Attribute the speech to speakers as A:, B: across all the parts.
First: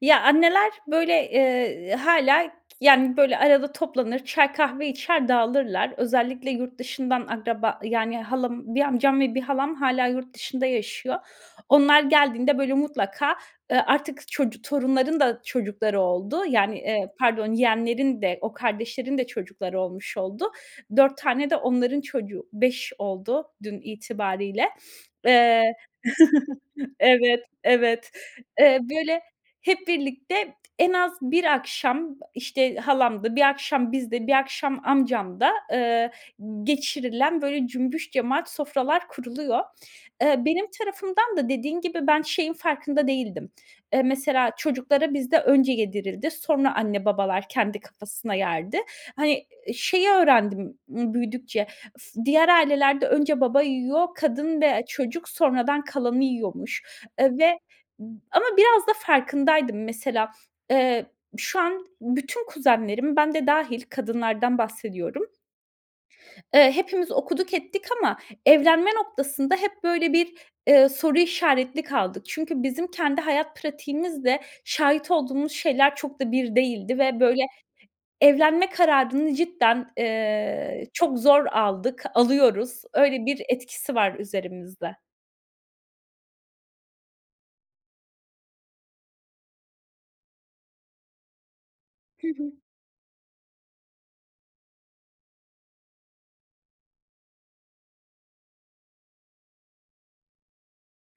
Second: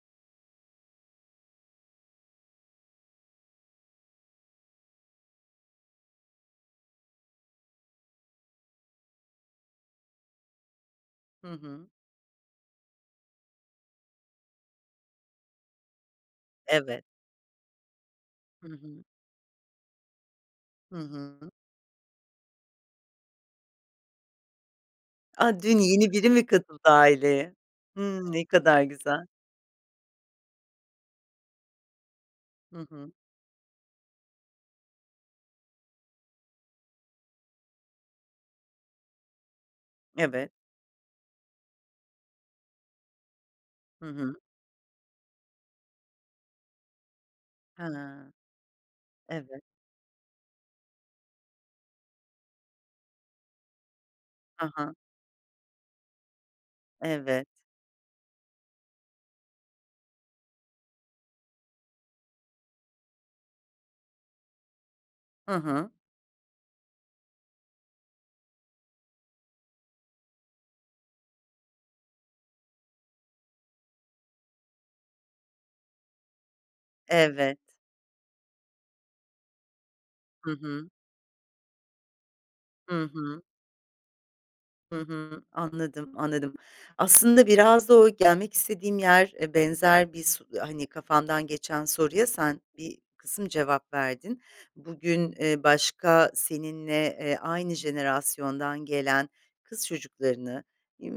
A: Ya anneler böyle, eee, hâlâ, yani, böyle, arada toplanır çay kahve içer dağılırlar. Özellikle yurt dışından akraba yani, halam 1 amcam ve 1 halam hâlâ yurt dışında yaşıyor.
B: Hı hı.
A: Onlar geldiğinde böyle mutlaka, ııı, artık çocu torunların da çocukları oldu. Yani,
B: Evet.
A: eee, pardon yeğenlerin de o
B: Hı hı.
A: kardeşlerin de çocukları olmuş oldu.
B: Hı
A: 4 tane
B: hı.
A: de onların çocuğu, 5 oldu dün itibariyle.
B: A!
A: Eee,
B: Dün yeni biri mi katıldı
A: evet,
B: aileye?
A: evet.
B: Hımm, ne
A: Eee,
B: kadar
A: böyle
B: güzel.
A: hep birlikte en az 1 akşam, işte,
B: Hı hı.
A: halamda, 1 akşam bizde, 1 akşam amcamda eee g geçirilen böyle cümbüş cemaat sofralar kuruluyor. Eee,
B: Evet.
A: benim tarafımdan da dediğin gibi ben şeyin farkında değildim. Eee,
B: Hı hı.
A: mesela çocuklara bizde önce yedirildi, sonra anne babalar kendi
B: Hıı.
A: kafasına yerdi. Hani,
B: Evet.
A: şeyi öğrendim b büyüdükçe, ıs diğer ailelerde önce baba yiyor, kadın
B: Hı
A: ve
B: hı.
A: çocuk sonradan kalanı yiyormuş, eee,
B: Evet.
A: ve ama biraz da farkındaydım mesela, eee, şu an bütün kuzenlerim, ben de dâhil kadınlardan bahsediyorum,
B: Hı hı.
A: Eee, hepimiz okuduk, ettik ama evlenme noktasında hep böyle bir, eee, soru işaretli kaldık. Çünkü bizim kendi hayat pratiğimizle şahit olduğumuz şeyler çok da bir değildi ve böyle
B: Evet.
A: evlenme kararını cidden,
B: Hı
A: eee,
B: hı.
A: çok zor aldık, alıyoruz.
B: Hı
A: Öyle bir
B: hı.
A: etkisi var üzerimizde.
B: Hı hı. Anladım, anladım. Aslında biraz da o gelmek istediğim yer, eee, benzer bir s hani, kafamdan geçen soruya
A: Hı hı.
B: sen bir kısım cevap verdin. Bugün, eee, başka seninle, eee, aynı jenerasyondan gelen kız çocuklarını,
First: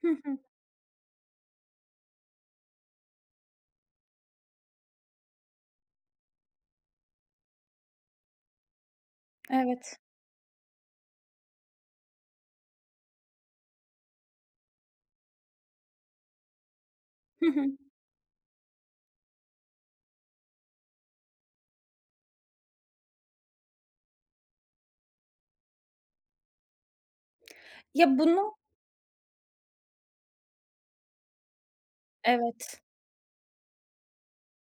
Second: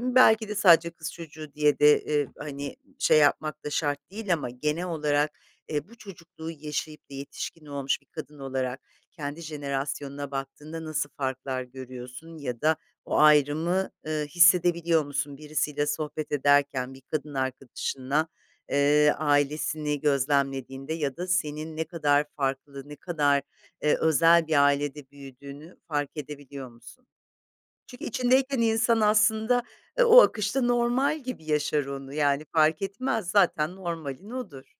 A: Hı hı.
B: belki de sadece kız çocuğu diye de, eee, hani, şey yapmak da şart değil ama genel olarak, eee, bu çocukluğu yaşayıp de yetişkin olmuş bir kadın olarak kendi
A: Evet.
B: jenerasyonuna baktığında nasıl farklar görüyorsun ya da o ayrımı, ııı, hissedebiliyor musun birisiyle sohbet ederken bir kadın
A: Hı hı.
B: arkadaşınla, eee, ailesini gözlemlediğinde ya da senin ne kadar farklı, ne kadar, eee, özel bir ailede büyüdüğünü fark edebiliyor musun? Çünkü
A: Ya bunu
B: içindeyken insan aslında, eee, o akışta normal gibi yaşar onu, yani,
A: Evet.
B: fark etmez zaten normalin odur.